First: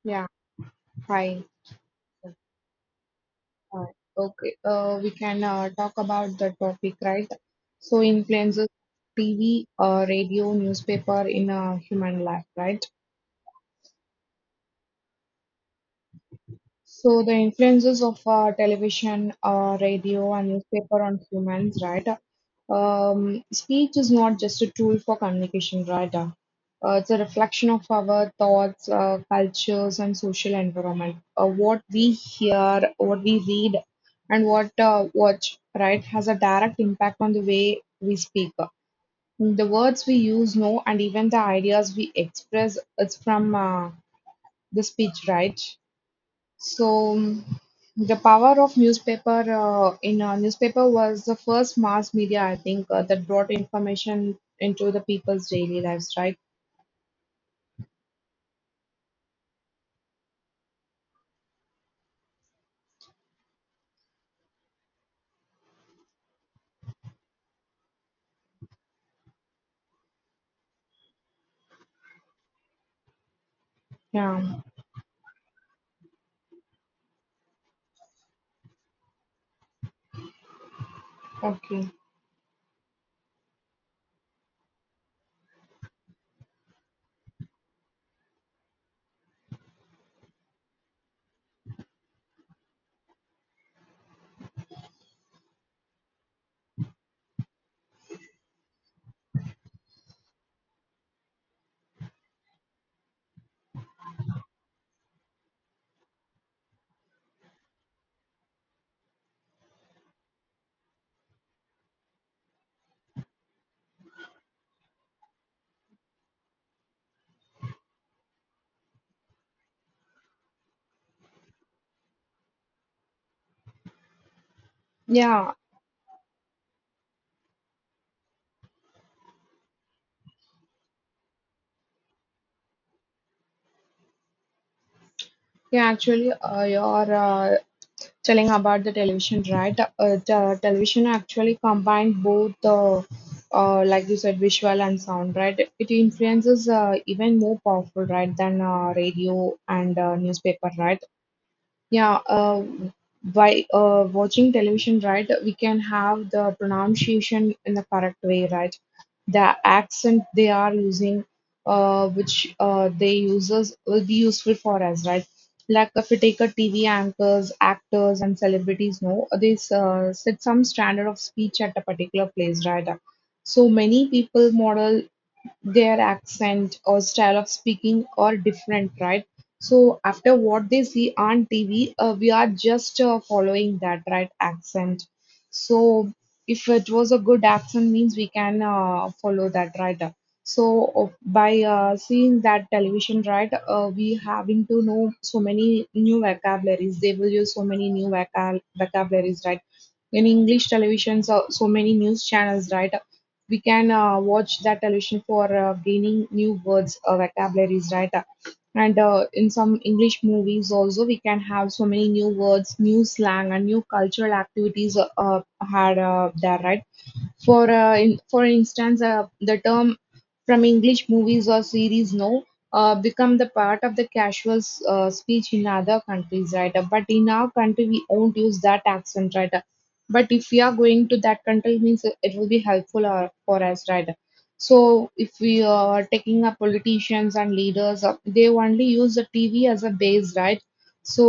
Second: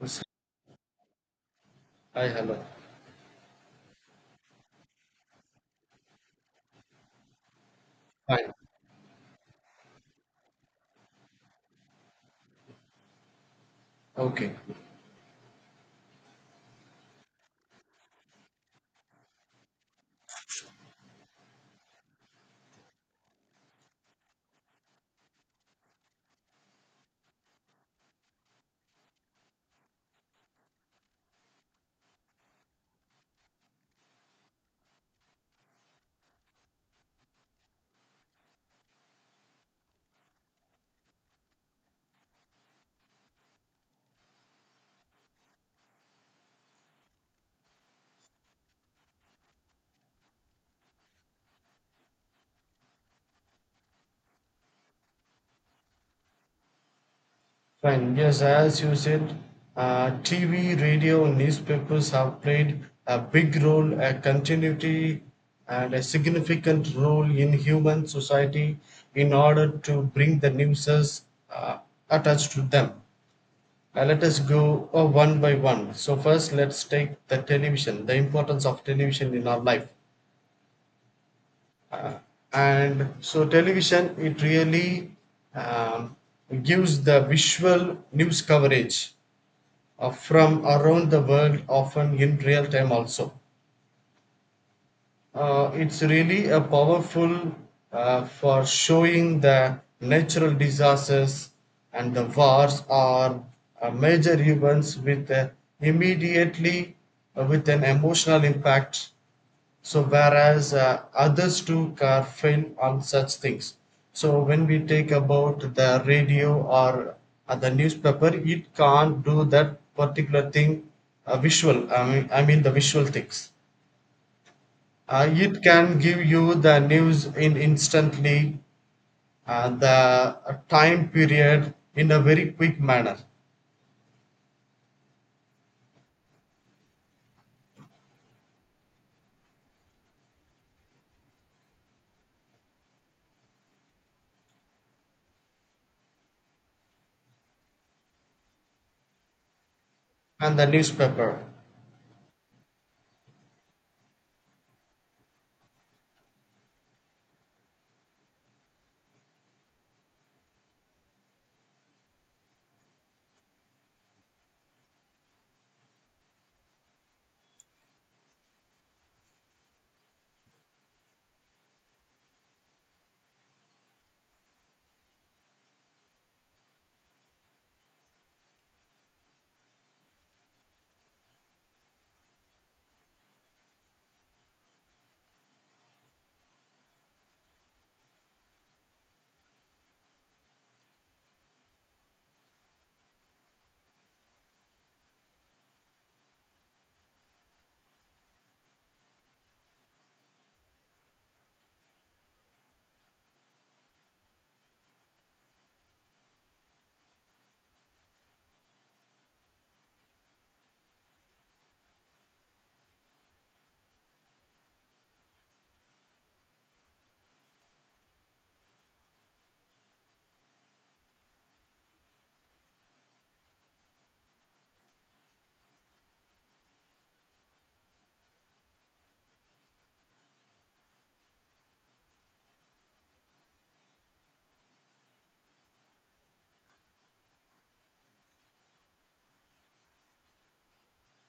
Hi, Yeah, fine. hello. Uh, okay, we can talk about the topic, right? So, Fine. influences TV, radio, newspaper in human life, right? Okay. So the influences of television, radio, and newspaper on humans, right? Speech is not just a tool for communication, right? It's a reflection of our thoughts, cultures, and social environment. What we hear, what we read, and what watch, right, has a direct impact on the way we speak. The words we use, know, and even the ideas we express, it's from the speech, right? So mm, the power of newspaper in a newspaper was the first mass media I think that brought information into the people's daily lives, right? Fine. Yes, as you said, TV, radio, newspapers have played a big role, a continuity, and a significant role in human society in order to bring the newses uh, attached to them. Let us Yeah. go one by one. So, first, let's take the television, the importance of television in our life. Okay. And so television it really um, gives the visual news coverage from around the world, often in real time also. It's really a powerful for showing the natural disasters and the wars are major events with immediately with an emotional impact, so whereas others too careframe on such things. So when we take about the radio or the newspaper, it can't do that particular thing visual. I mean the visual things. Yeah. It can give you the news in instantly, the time period in a very quick manner, Yeah. Actually, you're telling about the television, right? The television actually combined both the like you said, visual and sound, right? It influences even more powerful, right, than radio and and the newspaper, right? newspaper. Yeah, by watching television, right, we can have the pronunciation in the correct way, right? The accent they are using, which they uses will be useful for us, right? Like if we take a TV anchors, actors, and celebrities, no, they set some standard of speech at a particular place, right? So many people model their accent or style of speaking are different, right? So after what they see on TV, we are just following that right accent. So if it was a good accent, means we can follow that right. So by seeing that television, right, we having to know so many new vocabularies. They will use so many new vocal vocabularies, right? In English television, so, so many news channels, right? We can watch that television for gaining new words, vocabularies, right? And in some English movies also, we can have so many new words, new slang, and new cultural activities had there, right? For instance, the term from English movies or series now become the part of the casual speech in other countries, right? But in our country, we won't use that accent, right? But if we are going to that country, means it will be helpful for us, right? So if we are taking up politicians and leaders, they only use the TV as a base, right? So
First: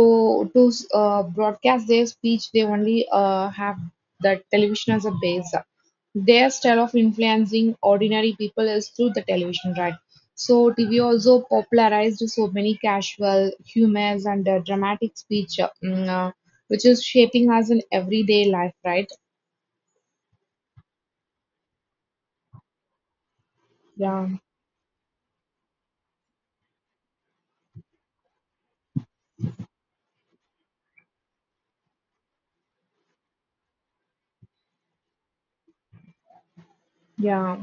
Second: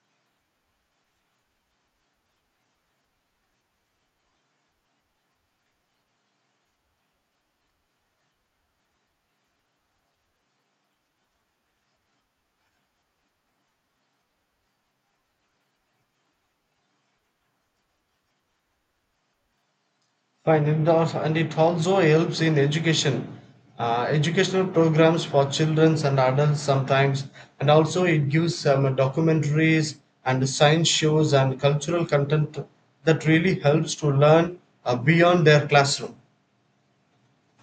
to broadcast their speech, they only have the television as a base their style of influencing ordinary people is through the television, right? So TV also popularized so many casual humors and dramatic speech, which is shaping us in everyday life, right? Fine, and also, and it also helps in education, Yeah, educational programs for children and adults sometimes, and also it gives some documentaries and science shows and cultural content that really helps to learn beyond their classroom. yeah.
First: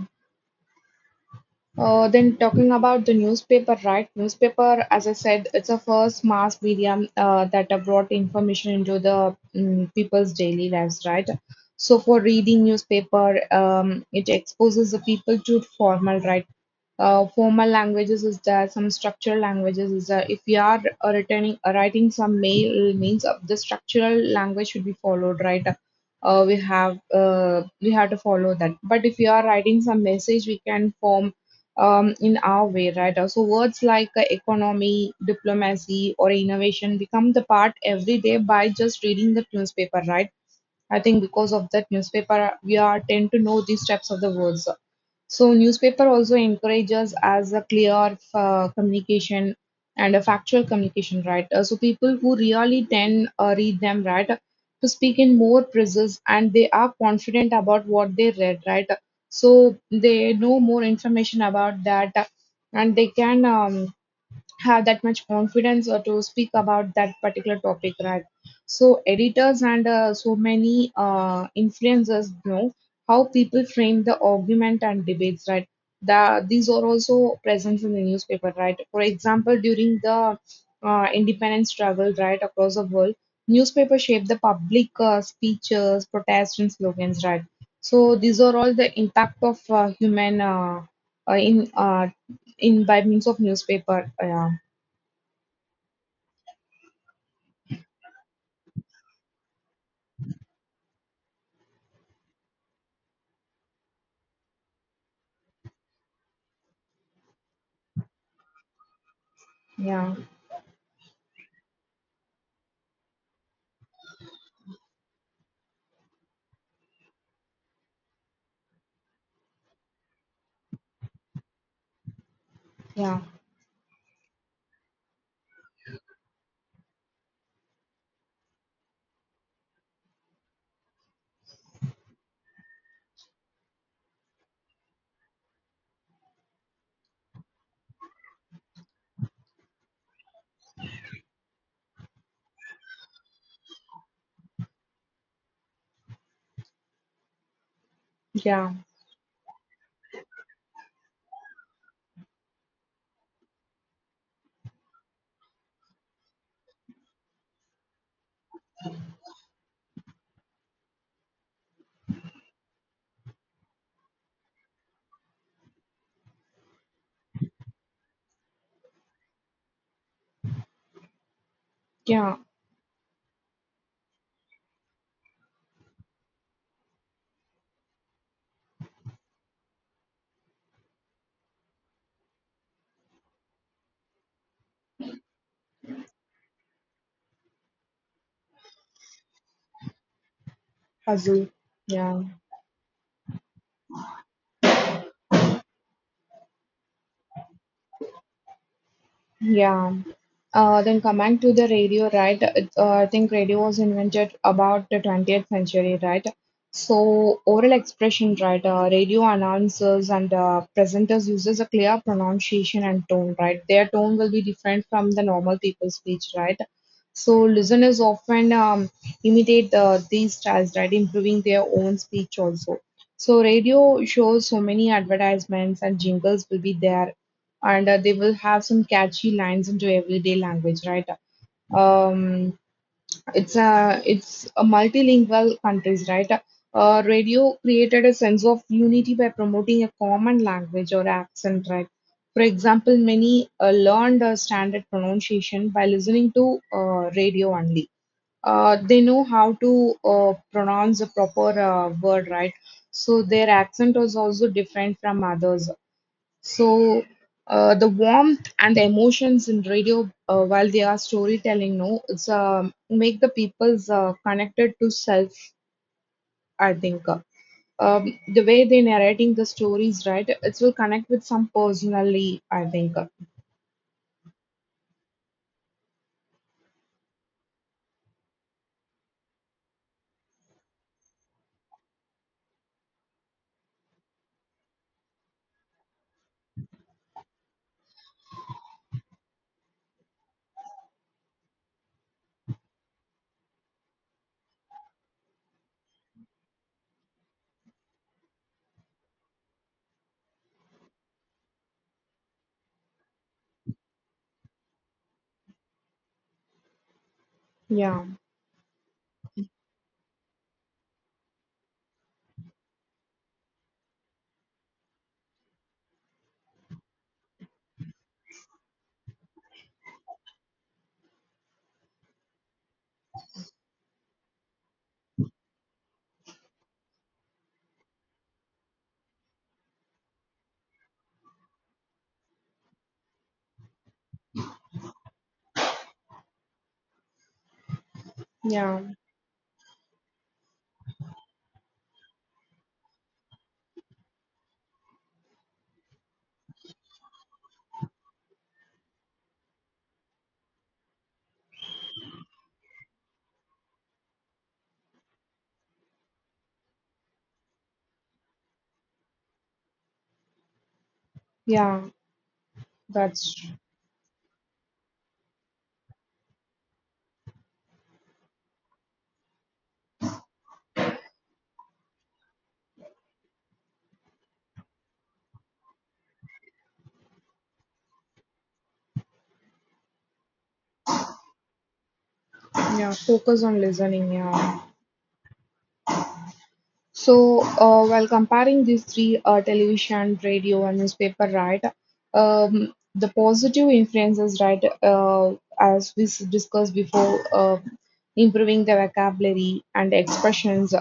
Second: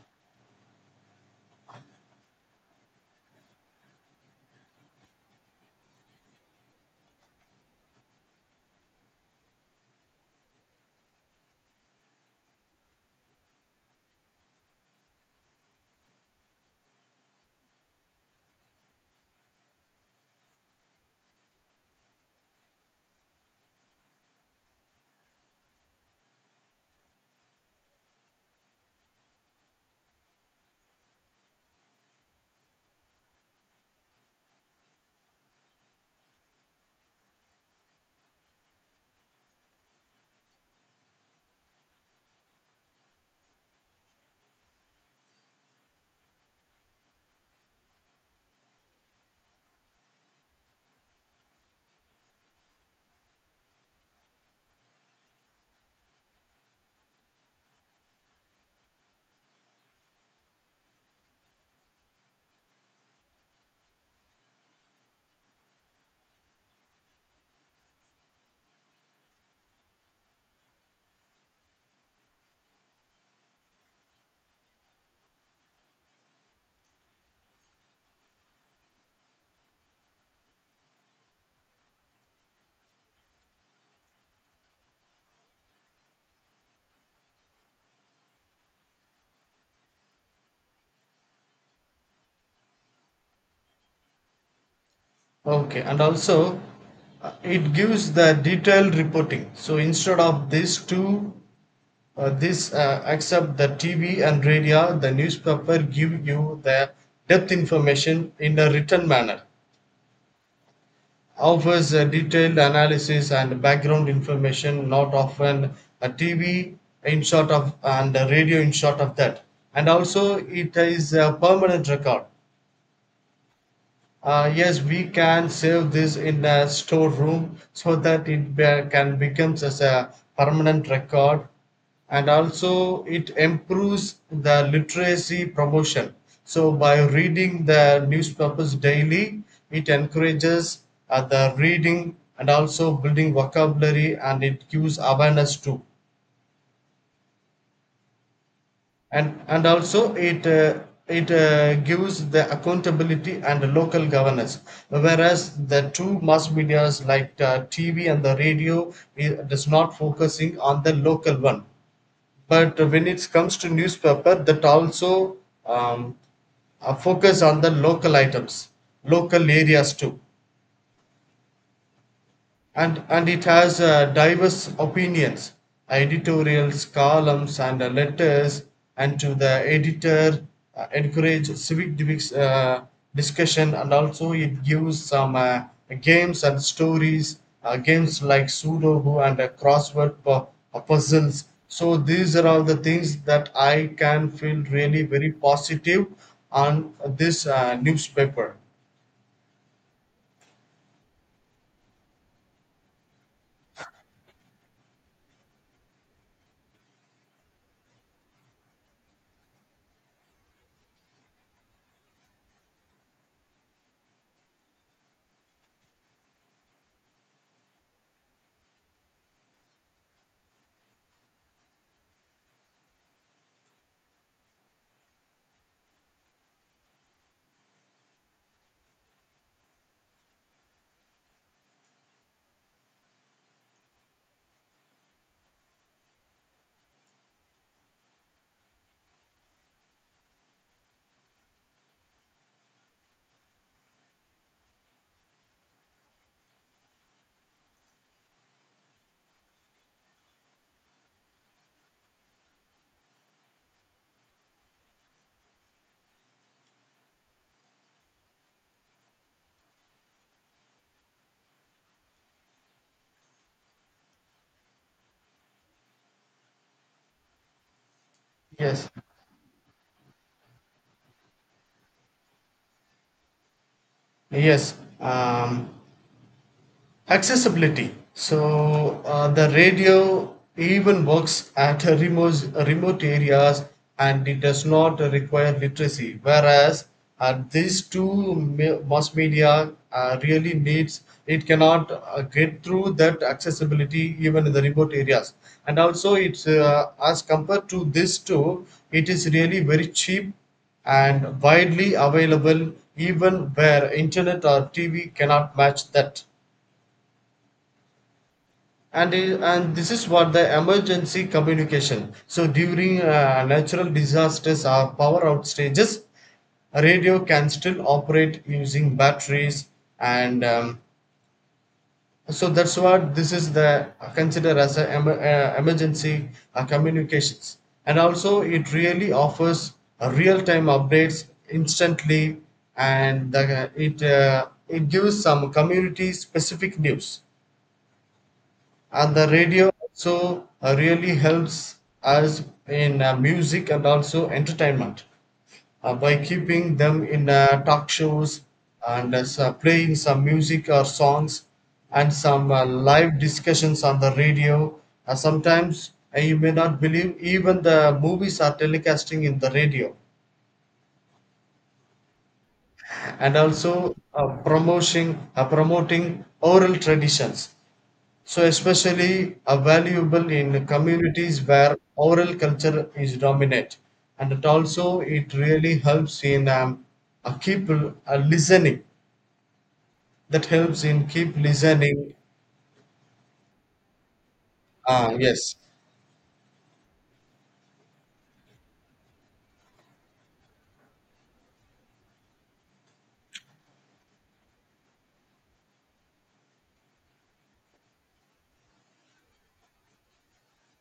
Then talking about the newspaper, right? Newspaper, as I said, it's a first mass medium that brought information into the people's daily lives, right? So for reading newspaper, it exposes the people to formal, right? Formal languages is there, some structural languages is there. If you are returning, writing some mail, means of the structural language should be followed, right? We have to follow that. But if you are writing some message, we can form in our way, right? So words like economy, diplomacy, or innovation become the part every day by just reading the newspaper, right? I think because of that newspaper, we are tend to know these types of the words. So newspaper also encourages as a clear communication and a factual communication, right? So people who really then read them, right, to speak in more precise and they are confident about what they read, right? So they know more information about that, and they can have that much confidence to speak about that particular topic, right. So editors and so many influencers know how people frame the argument and debates, right. These are also present in the newspaper, right. For example, during the independence struggle, right, across the world, newspaper shaped the public speeches, protests, and slogans, right. So these are all the impact of human uh, in uh, in by means of newspaper, yeah. Okay, and also it gives the detailed reporting. So instead of this two, this except the TV and radio, the newspaper give you the depth information in a written manner. Yeah, Offers a detailed analysis and background information not often a TV in short of and a radio in short of that. And also it is a permanent record. yeah, Yes, we can save this in a storeroom so that it can becomes as a permanent record, and also it improves the literacy promotion. So by reading the newspapers daily, it encourages the reading and also building vocabulary, and it gives awareness too. yeah, And also it gives the accountability and local governance, whereas the two mass medias like tv and the radio, it does not focusing on the local one, but when it comes to newspaper, that also um, focus on the local items, local areas too. yeah, And it has diverse opinions, editorials, columns, and letters and to the editor encourage civic discussion. And also it gives some games and stories, games like sudoku and crossword puzzles. Hazel, So yeah. these are all the things that I can feel really very positive on this newspaper. Yeah. Then coming to the radio, right? I think radio was invented about the 20th century, right? So oral expression, right? Radio announcers and presenters uses a clear pronunciation and tone, right? Their tone will be different from the normal people's speech, right? So listeners often imitate these styles, right? Improving their own speech also. So radio shows so many advertisements and jingles will be there and they will have some catchy lines into everyday language, right? Um, it's a multilingual countries, right? Radio created a sense of unity by promoting a common language or accent, right? For example, many learned standard pronunciation by listening to radio only. They know how to pronounce a proper word, right? So their accent was also different from others. So the warmth and the emotions in radio, while they are storytelling, no, it's make the people's connected to self. I think um, the way they Yes, narrating the stories, right? It will connect with some personally. I think. yes. um, Accessibility. So the radio even works at remote areas, and it does not require literacy. Whereas at these two mass media really needs, it cannot get through that accessibility even in the remote areas. And also it's as compared to these two, it is really very cheap and widely available, even where internet or TV cannot match that. Yeah, And this is what the emergency communication. So during natural disasters or power outages, radio can still operate using batteries, and so that's what this is the consider as a em- emergency communications. And also it really offers real-time updates instantly, and the, it it gives some community specific news. yeah, And the radio also really helps us in music and also entertainment, by keeping them in talk shows and as, playing some music or songs and some live discussions on the radio. Sometimes you may not believe even the movies are telecasting in the radio. yeah. And That's also promoting promoting oral traditions, so especially are valuable in communities where oral culture is dominant. And it also it really helps in keep listening. That helps in keep listening. yeah. Focus on listening. Yeah. Ah, yes. So, while comparing these three television, radio, and newspaper, right, the positive influences, right, as we discussed before, improving the vocabulary and expressions.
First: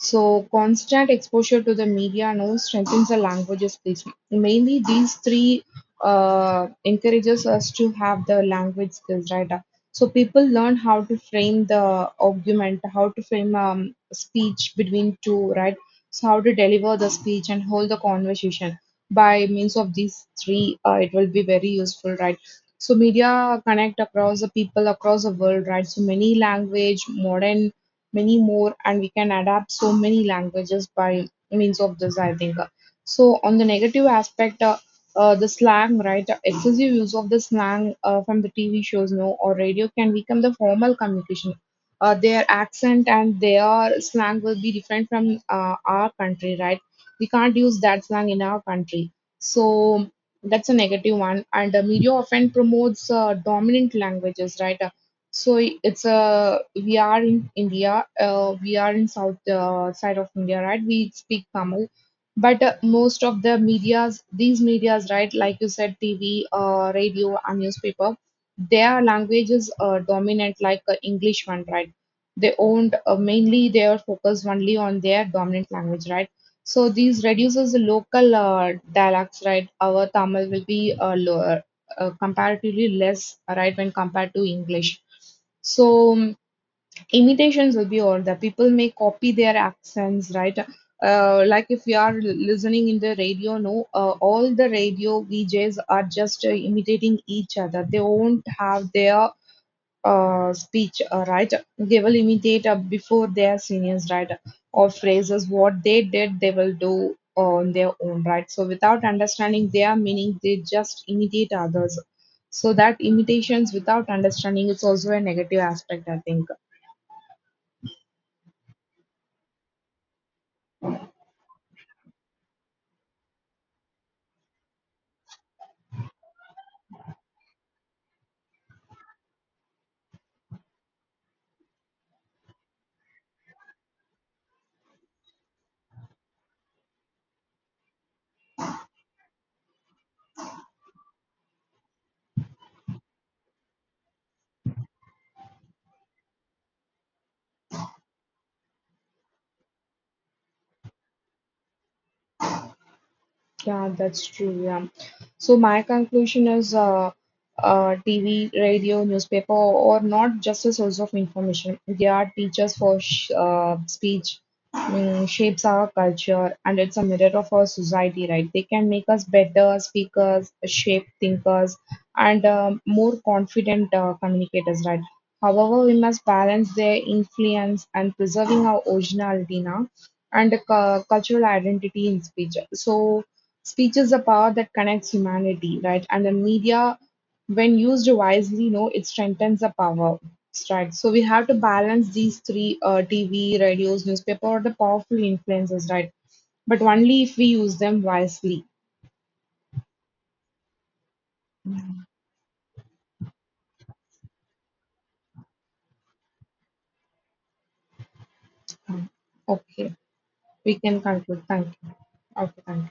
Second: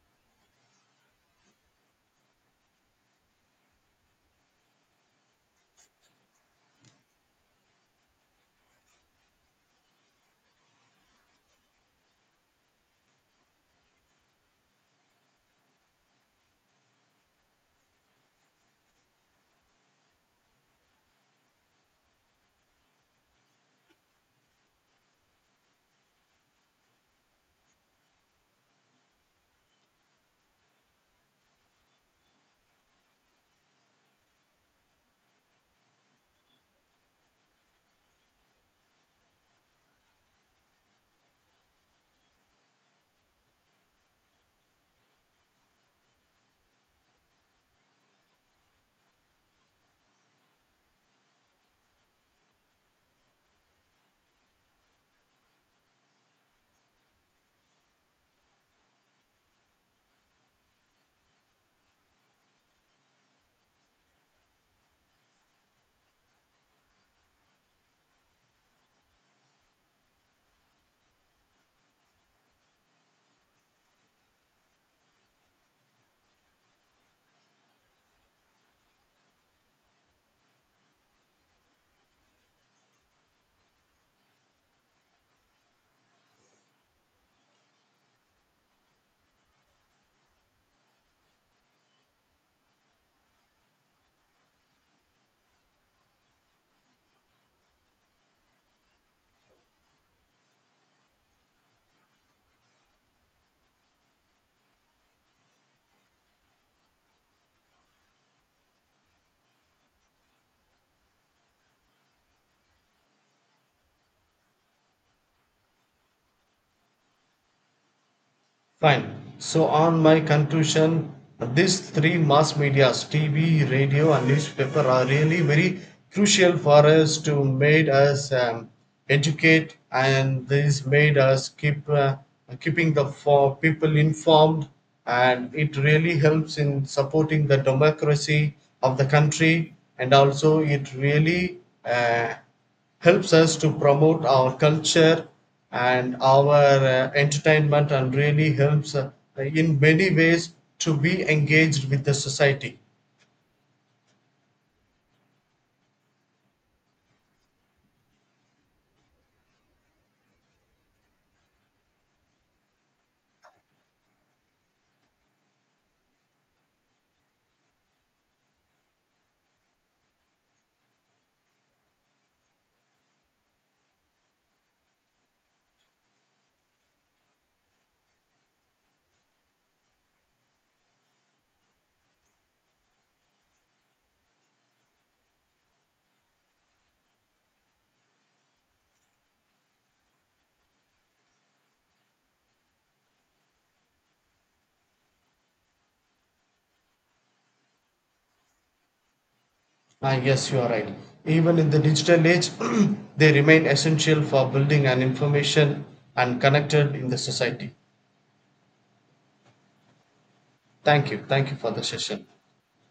So, constant exposure to the media now strengthens the languages. Skills. Mainly, these three encourages us to have the language skills, right? So people learn how to frame the argument, how to frame speech between two, right? So how to deliver the speech and hold the conversation by means of these three, it will be very useful, right? So media connect across the people across the world, right? So many language, modern, many more, and we can adapt so many languages by means of this, I think. So on the negative aspect, the slang, right? Excessive use of the slang from the TV shows, no, or radio can become the formal communication. Their accent and their slang will be different from our country, right? We can't use that slang in our country. So that's a negative one. And media often promotes dominant languages, right? So it's a We are in India, we are in south side of India, right? We speak Tamil, but most of the media's these media's right, like you said, TV, radio, and newspaper, their language is dominant like English one, right? They owned mainly they are focused only on their dominant language, right? So these reduces the local dialects, right? Our Tamil will be lower, comparatively less, right, when compared to English. So imitations will be all the people may copy their accents, right? Like if we are listening in the radio, no, all the radio VJs are just imitating each other. They won't have their speech, right? They will imitate before their seniors, right? Or phrases what they did, they will do on their own, right? So without understanding their meaning, they just imitate others. So that imitations without understanding is also a negative aspect, I think. Fine. So, on my conclusion, these three mass medias TV, radio, and newspaper are really very crucial for us to made us educate, and this made us keep keeping the for people informed, and it really helps in supporting the democracy of the country. And also it really uh, helps us to promote our culture and our entertainment, and really helps in many ways to be engaged with the society. Yeah, that's true. Yeah. So my conclusion is TV, radio, newspaper, or not just a source of information. They are teachers for sh speech, shapes our culture, and it's a mirror of our society, right? They can make us better speakers, shape thinkers, and more confident communicators, right? However, we must balance their influence and preserving our originality now and the cultural identity in speech. So speech is the power that connects humanity, right? And the media, when used wisely, no, it strengthens the power, right? So we have to balance these three: TV, radios, newspaper, or the powerful influences, right? But only if we use them wisely. Ah, yes, you are right. Even in the digital age, they remain essential for building and information and connected in the society. Okay, we can Thank you. conclude. Thank you for Thank the you. session. Okay, thank you.